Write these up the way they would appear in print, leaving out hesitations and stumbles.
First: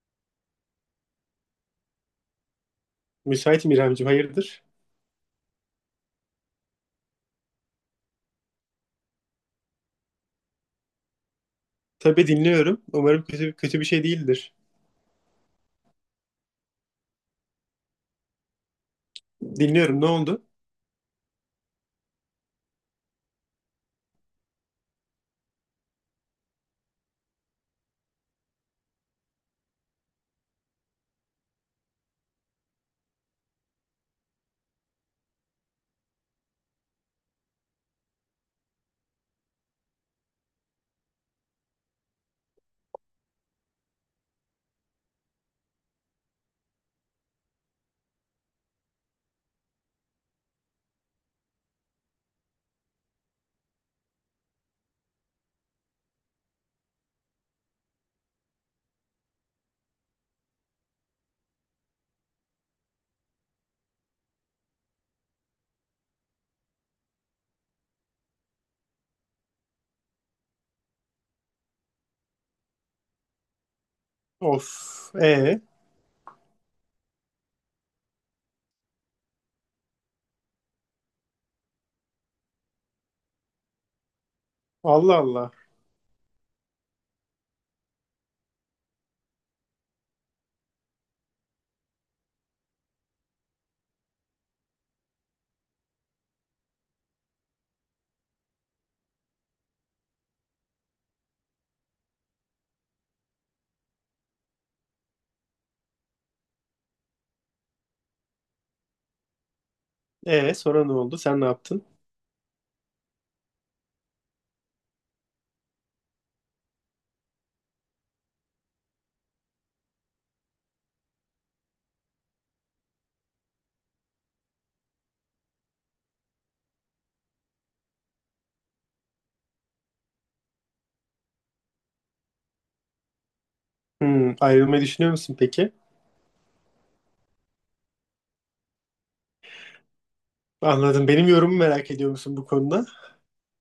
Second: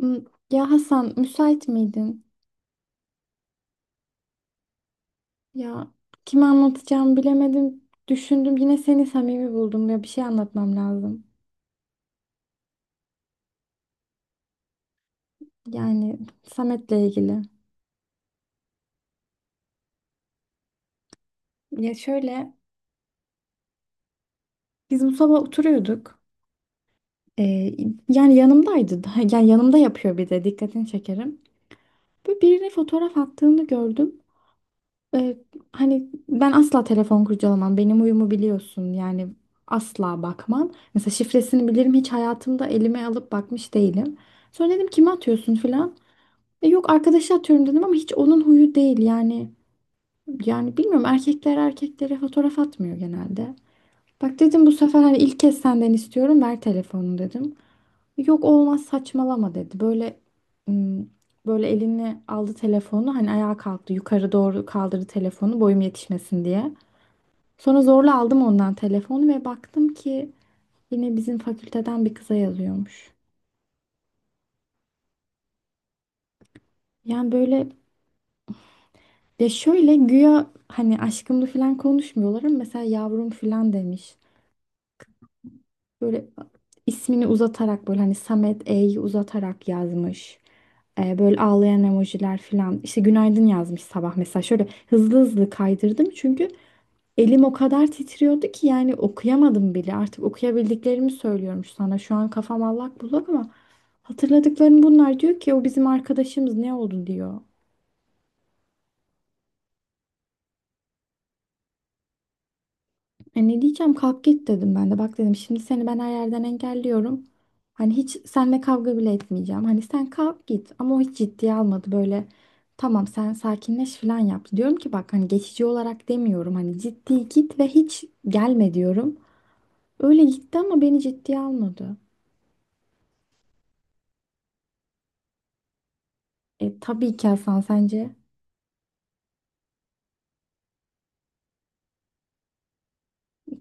Hmm, ya Hasan, müsait miydin? Müsaitim İremciğim, hayırdır? Ya, kime anlatacağımı bilemedim. Düşündüm, yine seni samimi buldum, ya bir şey anlatmam lazım. Tabii dinliyorum. Umarım kötü, kötü bir şey değildir. Yani Samet'le ilgili. Dinliyorum, ne oldu? Ya şöyle, biz bu sabah oturuyorduk. Ee, yani yanımdaydı. Yani yanımda yapıyor bir de dikkatini çekerim. Böyle birine fotoğraf attığını gördüm. Ee, hani ben asla telefon kurcalamam. Benim huyumu biliyorsun. Yani asla bakmam. Mesela şifresini bilirim. Hiç hayatımda elime alıp bakmış değilim. Sonra dedim kime atıyorsun filan. E, yok arkadaşa atıyorum dedim ama hiç onun huyu değil. Yani bilmiyorum, erkekler erkeklere fotoğraf atmıyor genelde. Bak dedim, bu sefer hani ilk kez senden istiyorum, ver telefonu dedim. Yok olmaz saçmalama dedi. Böyle ım, böyle elini aldı telefonu, hani ayağa kalktı, yukarı doğru kaldırdı telefonu boyum yetişmesin diye. Sonra zorla aldım ondan telefonu ve baktım ki yine bizim fakülteden bir kıza yazıyormuş. Of, Yani böyle, ya şöyle, güya hani aşkımdı falan konuşmuyorlar ama mesela yavrum falan demiş. Allah Allah. Böyle ismini uzatarak, böyle hani Samet E'yi uzatarak yazmış. Böyle ağlayan emojiler falan. İşte günaydın yazmış sabah mesela. Şöyle hızlı hızlı kaydırdım çünkü elim o kadar titriyordu ki yani okuyamadım bile. Artık okuyabildiklerimi söylüyorum sana. Şu an kafam allak bullak ama hatırladıklarım bunlar. Diyor ki o bizim arkadaşımız, ne oldu diyor. Sonra ne oldu? Sen ne yaptın? E ne diyeceğim, kalk git dedim ben de. Bak dedim, şimdi seni ben her yerden engelliyorum. Hani hiç seninle kavga bile etmeyeceğim. Hani sen kalk git, ama o hiç ciddiye almadı böyle. Tamam sen sakinleş falan yaptı. Diyorum ki bak, hani geçici olarak demiyorum. Hani ciddi git ve hiç gelme diyorum. Öyle gitti ama beni ciddiye almadı. Hmm, ayrılmayı düşünüyor musun peki? E tabii ki Hasan, sence? Anladım. Benim yorumumu merak ediyor musun bu konuda?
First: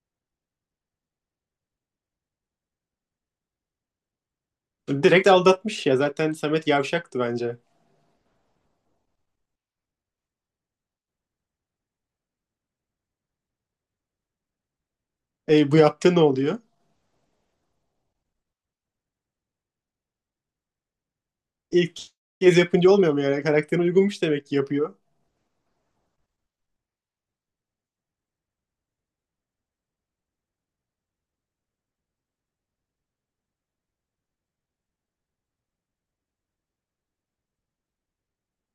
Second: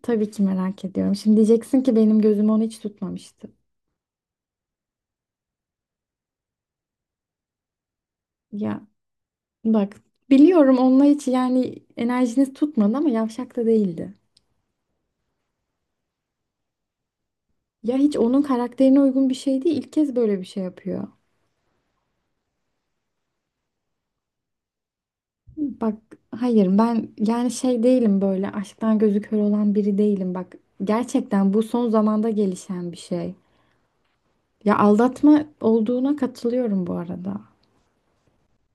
Tabii ki merak ediyorum. Şimdi diyeceksin ki benim gözüm onu hiç tutmamıştı. Direkt aldatmış ya. Zaten Samet yavşaktı bence. Ya bak, biliyorum onunla hiç, yani enerjiniz tutmadı ama yavşak da değildi. E, bu yaptığı ne oluyor? Ya hiç onun karakterine uygun bir şey değil. İlk kez böyle bir şey yapıyor. İlk kez yapınca olmuyor mu yani? Karakterine uygunmuş demek ki yapıyor. Bak hayır, ben yani şey değilim, böyle aşktan gözü kör olan biri değilim. Bak gerçekten bu son zamanda gelişen bir şey. Ya aldatma olduğuna katılıyorum bu arada.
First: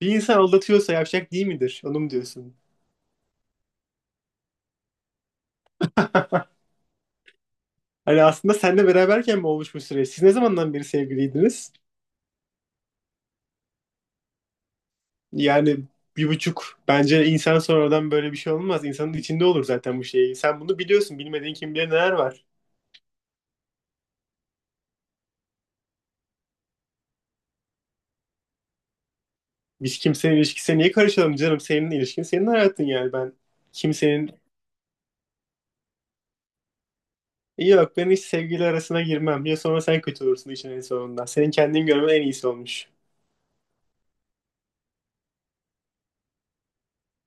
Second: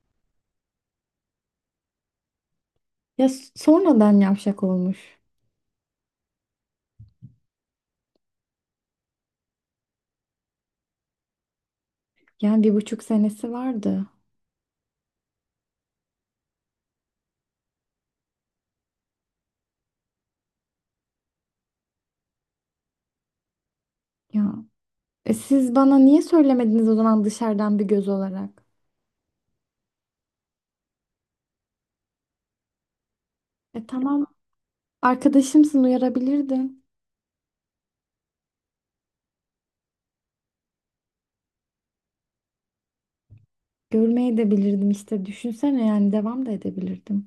Bir insan aldatıyorsa yavşak değil midir? Onu mu diyorsun? Ya sonradan yavşak olmuş. Hani aslında senle beraberken mi olmuş bu süreç? Siz ne zamandan beri sevgiliydiniz? Yani 1,5 senesi vardı. Yani bir buçuk bence insan sonradan böyle bir şey olmaz. İnsanın içinde olur zaten bu şey. Sen bunu biliyorsun. Bilmediğin kim bilir neler var. Ya siz bana niye söylemediniz o zaman, dışarıdan bir göz olarak? Biz kimsenin ilişkisine niye karışalım canım? Senin ilişkin senin hayatın yani. Ben E tamam, kimsenin arkadaşımsın, uyarabilirdin. yok, ben hiç sevgili arasına girmem. Ya sonra sen kötü olursun işin en sonunda. Senin kendini görmen en iyisi olmuş. Görmeye de bilirdim işte, düşünsene, yani devam da edebilirdim.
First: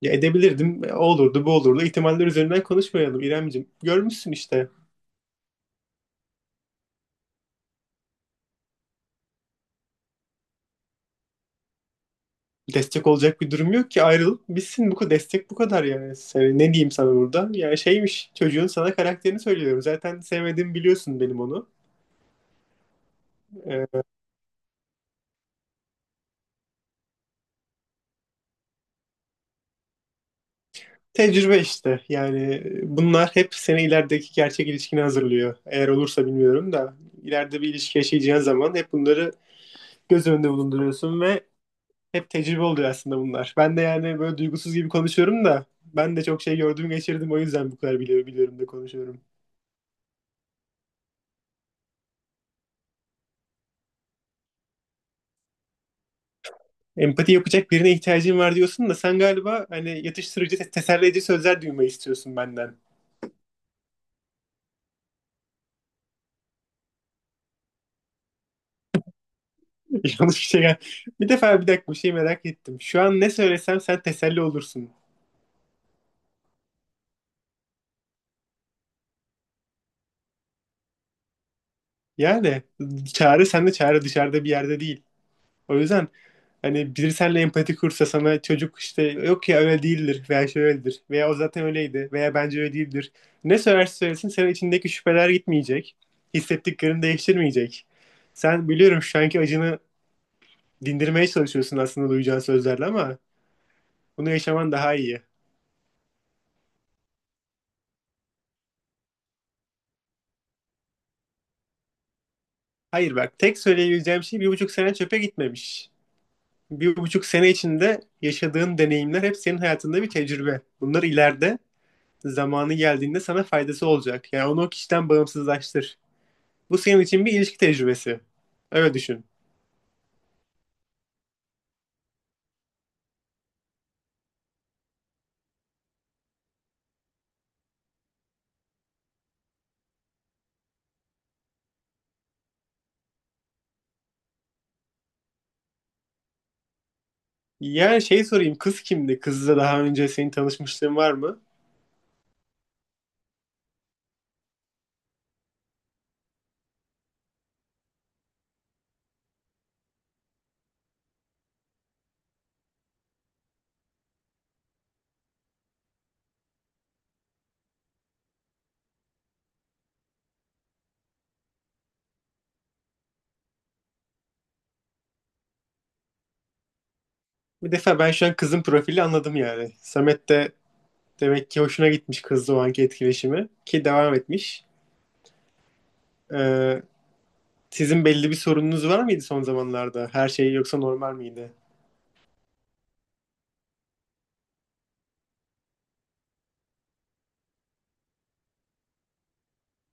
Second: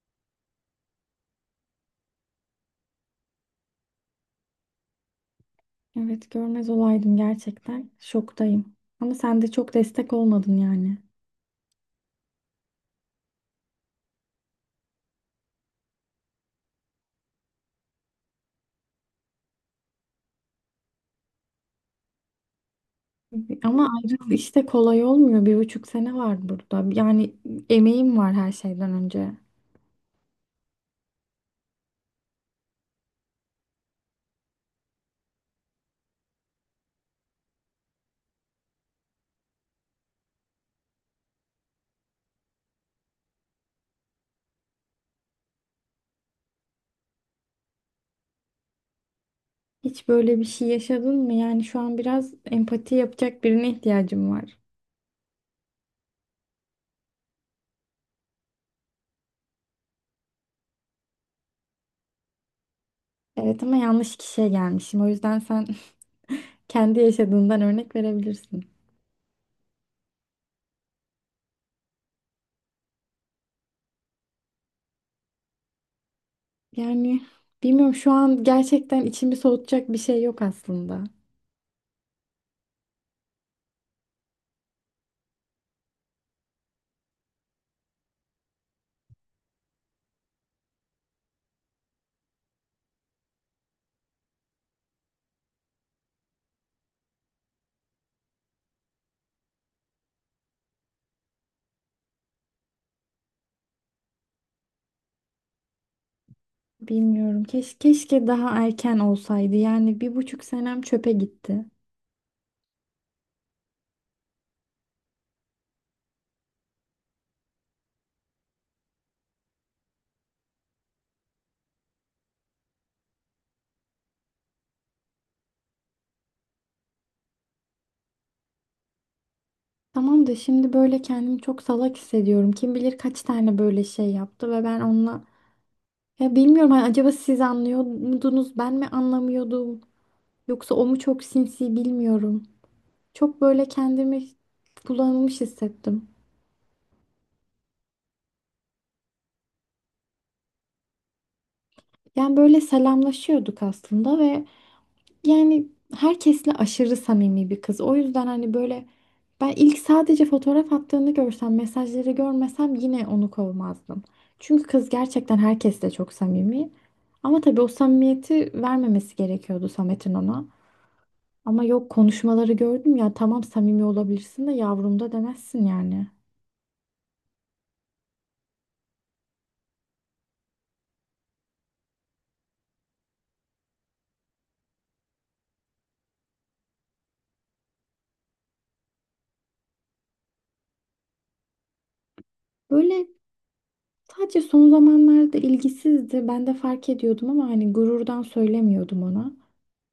Ya edebilirdim. O olurdu bu olurdu. İhtimaller üzerinden konuşmayalım İremciğim. Görmüşsün işte. Evet, görmez olaydım gerçekten. Şoktayım. Ama sen de çok destek olmadın yani. Destek olacak bir durum yok ki, ayrılıp bitsin bu kadar, destek bu kadar yani. Ne diyeyim sana burada? Yani şeymiş çocuğun, sana karakterini söylüyorum. Zaten sevmediğimi biliyorsun benim onu. Ama Ee, ayrılık işte kolay olmuyor. 1,5 sene var burada. Yani emeğim var her şeyden önce. Tecrübe işte yani, bunlar hep seni ilerideki gerçek ilişkine hazırlıyor. Eğer olursa bilmiyorum da ileride bir ilişki yaşayacağın zaman hep bunları göz önünde bulunduruyorsun ve hep tecrübe oluyor aslında bunlar. Ben de yani böyle duygusuz gibi konuşuyorum da ben de çok şey gördüm geçirdim, o yüzden bu kadar biliyorum, biliyorum da konuşuyorum. Hiç böyle bir şey yaşadın mı? Yani şu an biraz empati yapacak birine ihtiyacım var. Empati yapacak birine ihtiyacın var diyorsun da sen galiba hani yatıştırıcı, teselli edici sözler duymayı istiyorsun benden. Evet, ama yanlış kişiye gelmişim. O yüzden sen kendi yaşadığından örnek verebilirsin. Yanlış bir şey. Bir defa bir dakika bir şey merak ettim. Şu an ne söylesem sen teselli olursun. Yani bilmiyorum, şu an gerçekten içimi soğutacak bir şey yok aslında. Yani çare sende, çare dışarıda bir yerde değil. O yüzden hani biri seninle empati kursa, sana çocuk işte yok ya öyle değildir veya şöyledir veya o zaten öyleydi veya bence öyle değildir. Ne söylerse söylesin senin içindeki şüpheler gitmeyecek. Hissettiklerini değiştirmeyecek. Sen biliyorum şu anki acını dindirmeye çalışıyorsun aslında duyacağın sözlerle ama bunu yaşaman daha iyi. Bilmiyorum. Keşke daha erken olsaydı. Yani bir buçuk senem çöpe gitti. Hayır bak, tek söyleyebileceğim şey bir buçuk sene çöpe gitmemiş. Bir buçuk sene içinde yaşadığın deneyimler hep senin hayatında bir tecrübe. Bunlar ileride zamanı geldiğinde sana faydası olacak. Yani onu o kişiden bağımsızlaştır. Bu senin için bir ilişki tecrübesi. Öyle düşün. Tamam da şimdi böyle kendimi çok salak hissediyorum. Kim bilir kaç tane böyle şey yaptı ve ben onunla... Ya bilmiyorum, hani acaba siz anlıyor muydunuz? Ben mi anlamıyordum? Yoksa o mu çok sinsi, bilmiyorum. Çok böyle kendimi kullanılmış hissettim. Yani şey sorayım, kız kimdi? Kızla daha önce senin tanışmışlığın var mı? Yani böyle selamlaşıyorduk aslında ve yani herkesle aşırı samimi bir kız. O yüzden hani böyle, ben ilk sadece fotoğraf attığını görsem, mesajları görmesem yine onu kovmazdım. Çünkü kız gerçekten herkesle çok samimi. Ama tabii o samimiyeti vermemesi gerekiyordu Samet'in ona. Ama yok, konuşmaları gördüm ya, tamam samimi olabilirsin de yavrum da demezsin yani. Bir defa ben şu an kızın profili anladım yani. Samet de demek ki hoşuna gitmiş kızla o anki etkileşimi ki devam etmiş. Ee, Sizin belli bir sorununuz var mıydı son zamanlarda? Her şey yoksa normal miydi? Böyle. Sadece son zamanlarda ilgisizdi. Ben de fark ediyordum ama hani gururdan söylemiyordum ona.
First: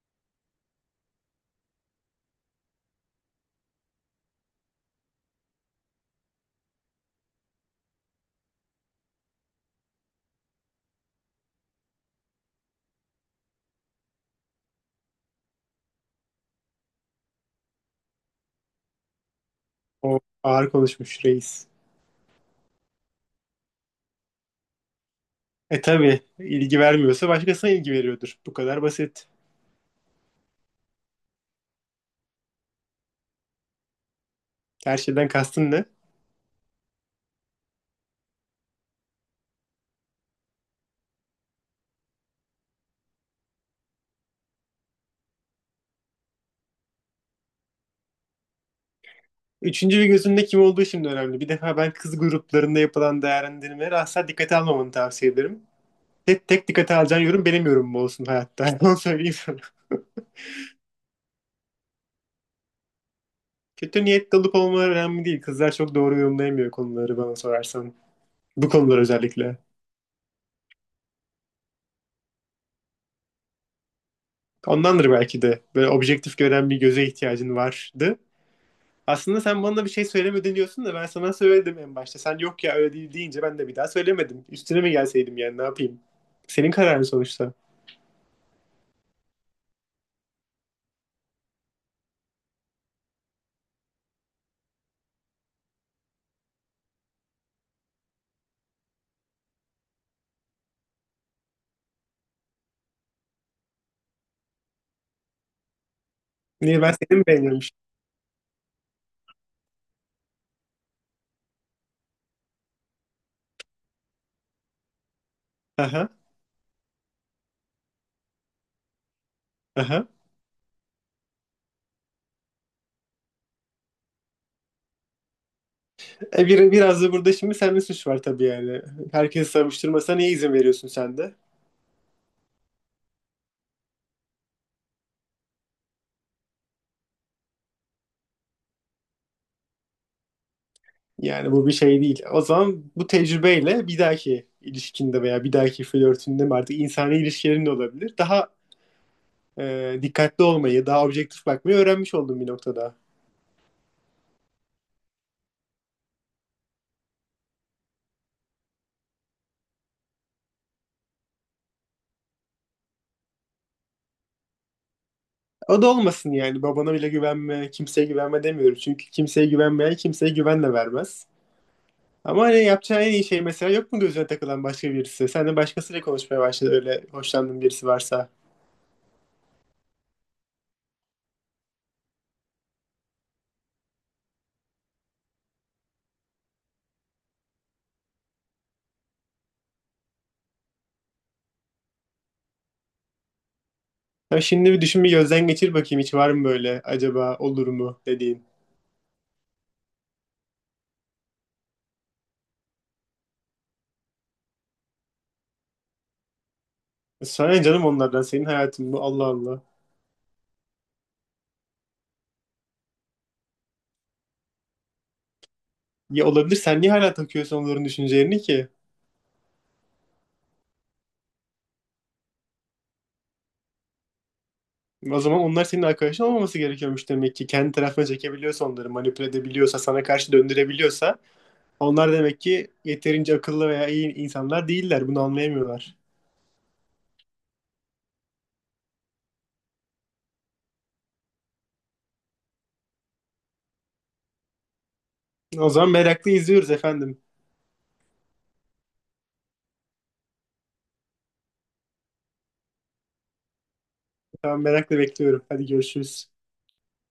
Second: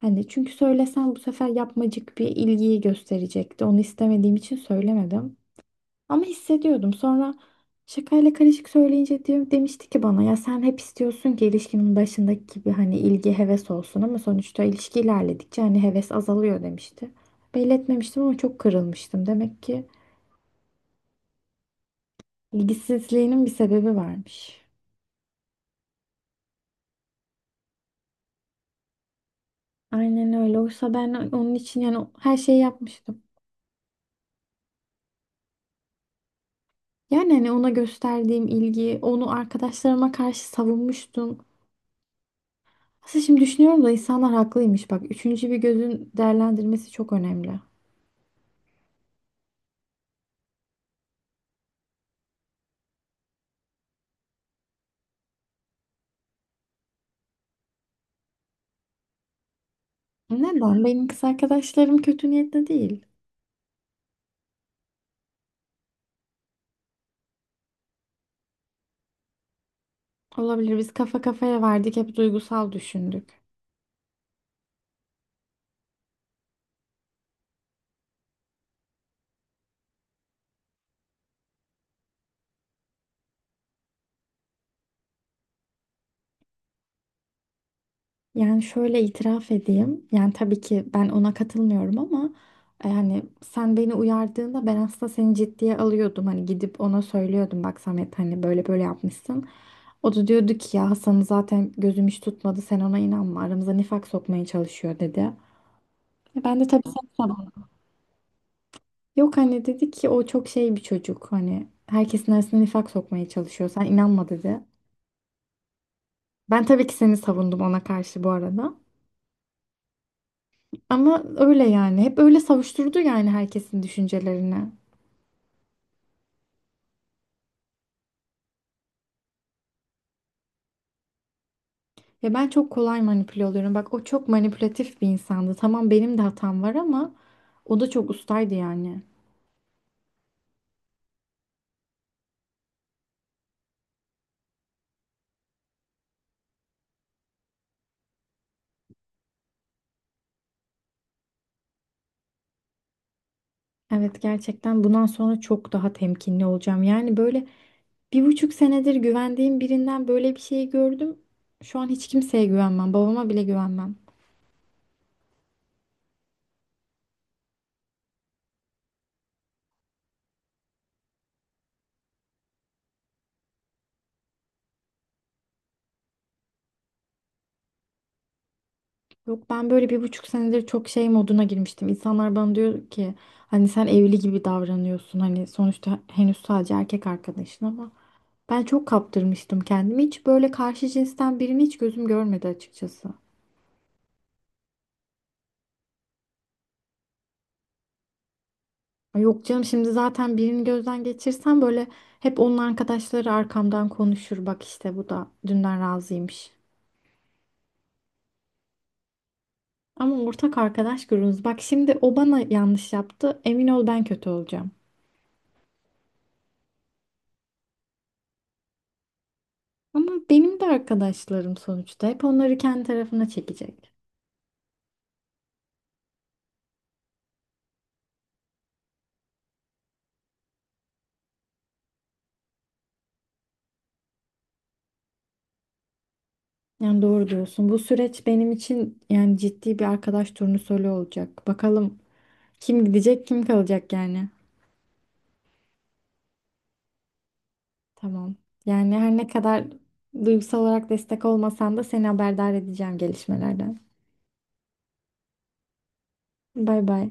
Hani çünkü söylesem bu sefer yapmacık bir ilgiyi gösterecekti. Onu istemediğim için söylemedim. Ama hissediyordum. Sonra şakayla karışık söyleyince demişti ki bana, ya sen hep istiyorsun ki ilişkinin başındaki gibi hani ilgi, heves olsun ama sonuçta ilişki ilerledikçe hani heves azalıyor demişti. Belli etmemiştim ama çok kırılmıştım. Demek ki O ağır konuşmuş reis. ilgisizliğinin bir sebebi varmış. E tabii, ilgi vermiyorsa başkasına ilgi veriyordur. Bu kadar basit. Aynen öyle. Oysa ben onun için yani her şeyi yapmıştım. Her şeyden kastın ne? Yani hani ona gösterdiğim ilgi, onu arkadaşlarıma karşı savunmuştum. Aslında şimdi düşünüyorum da, insanlar haklıymış. Bak, üçüncü bir gözün değerlendirmesi çok önemli. Üçüncü bir gözünde kim olduğu şimdi önemli. Bir defa ben kız gruplarında yapılan değerlendirmeleri asla dikkate almamanı tavsiye ederim. Tek dikkate alacağın yorum benim yorumum olsun hayatta. Onu söyleyeyim sana. Neden? Benim kız arkadaşlarım kötü niyetli değil. Kötü niyetli olup olmaları önemli değil. Kızlar çok doğru yorumlayamıyor konuları, bana sorarsan. Bu konular özellikle. Olabilir, biz kafa kafaya verdik, hep duygusal düşündük. Ondandır belki de. Böyle objektif gören bir göze ihtiyacın vardı. Aslında sen bana bir şey söylemedin diyorsun da ben sana söyledim en başta. Sen yok ya öyle değil deyince ben de bir daha söylemedim. Üstüne mi gelseydim yani, ne yapayım? Senin kararın sonuçta. Yani şöyle itiraf edeyim. Yani tabii ki ben ona katılmıyorum ama yani sen beni uyardığında ben aslında seni ciddiye alıyordum. Hani gidip ona söylüyordum, bak Samet hani böyle böyle yapmışsın. O da diyordu ki ya Hasan'ı zaten gözüm hiç tutmadı, sen ona inanma, aramıza nifak sokmaya çalışıyor dedi. E ben de Niye, tabii ben seni seni mi savundum. beğeniyormuş? Yok, hani dedi ki o çok şey bir çocuk, hani herkesin arasına nifak sokmaya çalışıyor, sen inanma dedi. Aha. Ben tabii ki seni savundum ona karşı bu arada. Aha. Ama öyle yani. Hep öyle savuşturdu yani herkesin düşüncelerini. Biraz da burada şimdi sende suç var tabii yani. Herkesi savuşturmasına niye izin veriyorsun sen de? Ya ben çok kolay manipüle oluyorum. Bak, o çok manipülatif bir insandı. Tamam benim de hatam var ama o da çok ustaydı yani. Yani bu bir şey değil. O zaman bu tecrübeyle bir dahaki ilişkinde veya bir dahaki flörtünde mi, artık insani ilişkilerin de olabilir. Daha dikkatli olmayı, daha objektif bakmayı öğrenmiş oldum bir noktada. Evet, gerçekten bundan sonra çok daha temkinli olacağım. Yani böyle, 1,5 senedir güvendiğim birinden böyle bir şey gördüm. Şu an hiç kimseye güvenmem. Babama bile güvenmem. O da olmasın yani. Babana bile güvenme, kimseye güvenme demiyorum. Çünkü kimseye güvenmeyen kimseye güven de vermez. Ama hani yapacağı en iyi şey, mesela yok mu gözüne takılan başka birisi? Sen de başkasıyla konuşmaya başladı, öyle hoşlandığın birisi varsa. Yok, ben böyle 1,5 senedir çok şey moduna girmiştim. İnsanlar bana diyor ki hani sen evli gibi davranıyorsun. Hani sonuçta henüz sadece erkek arkadaşın ama. Ben çok kaptırmıştım kendimi. Hiç böyle karşı cinsten birini hiç gözüm görmedi açıkçası. Ya şimdi bir düşün, bir gözden geçir bakayım, hiç var mı böyle acaba olur mu dediğin. Ay, yok canım, şimdi zaten birini gözden geçirsem böyle hep onun arkadaşları arkamdan konuşur. Bak işte, bu da dünden razıymış. Sana canım onlardan, senin hayatın bu, Allah Allah. Ama ortak arkadaş grubumuz. Bak şimdi o bana yanlış yaptı. Emin ol ben kötü olacağım. Ya olabilir, sen niye hala takıyorsun onların düşüncelerini ki? Ama benim de arkadaşlarım sonuçta. Hep onları kendi tarafına çekecek. O zaman onlar senin arkadaşın olmaması gerekiyormuş demek ki. Kendi tarafına çekebiliyorsa, onları manipüle edebiliyorsa, sana karşı döndürebiliyorsa onlar demek ki yeterince akıllı veya iyi insanlar değiller. Bunu anlayamıyorlar. Yani doğru diyorsun. Bu süreç benim için yani ciddi bir arkadaş turnusolu olacak. Bakalım kim gidecek, kim kalacak yani. O zaman merakla izliyoruz efendim. Tamam. Yani her ne kadar duygusal olarak destek olmasan da seni haberdar edeceğim gelişmelerden. Tamam, merakla bekliyorum. Hadi görüşürüz. Bay bay.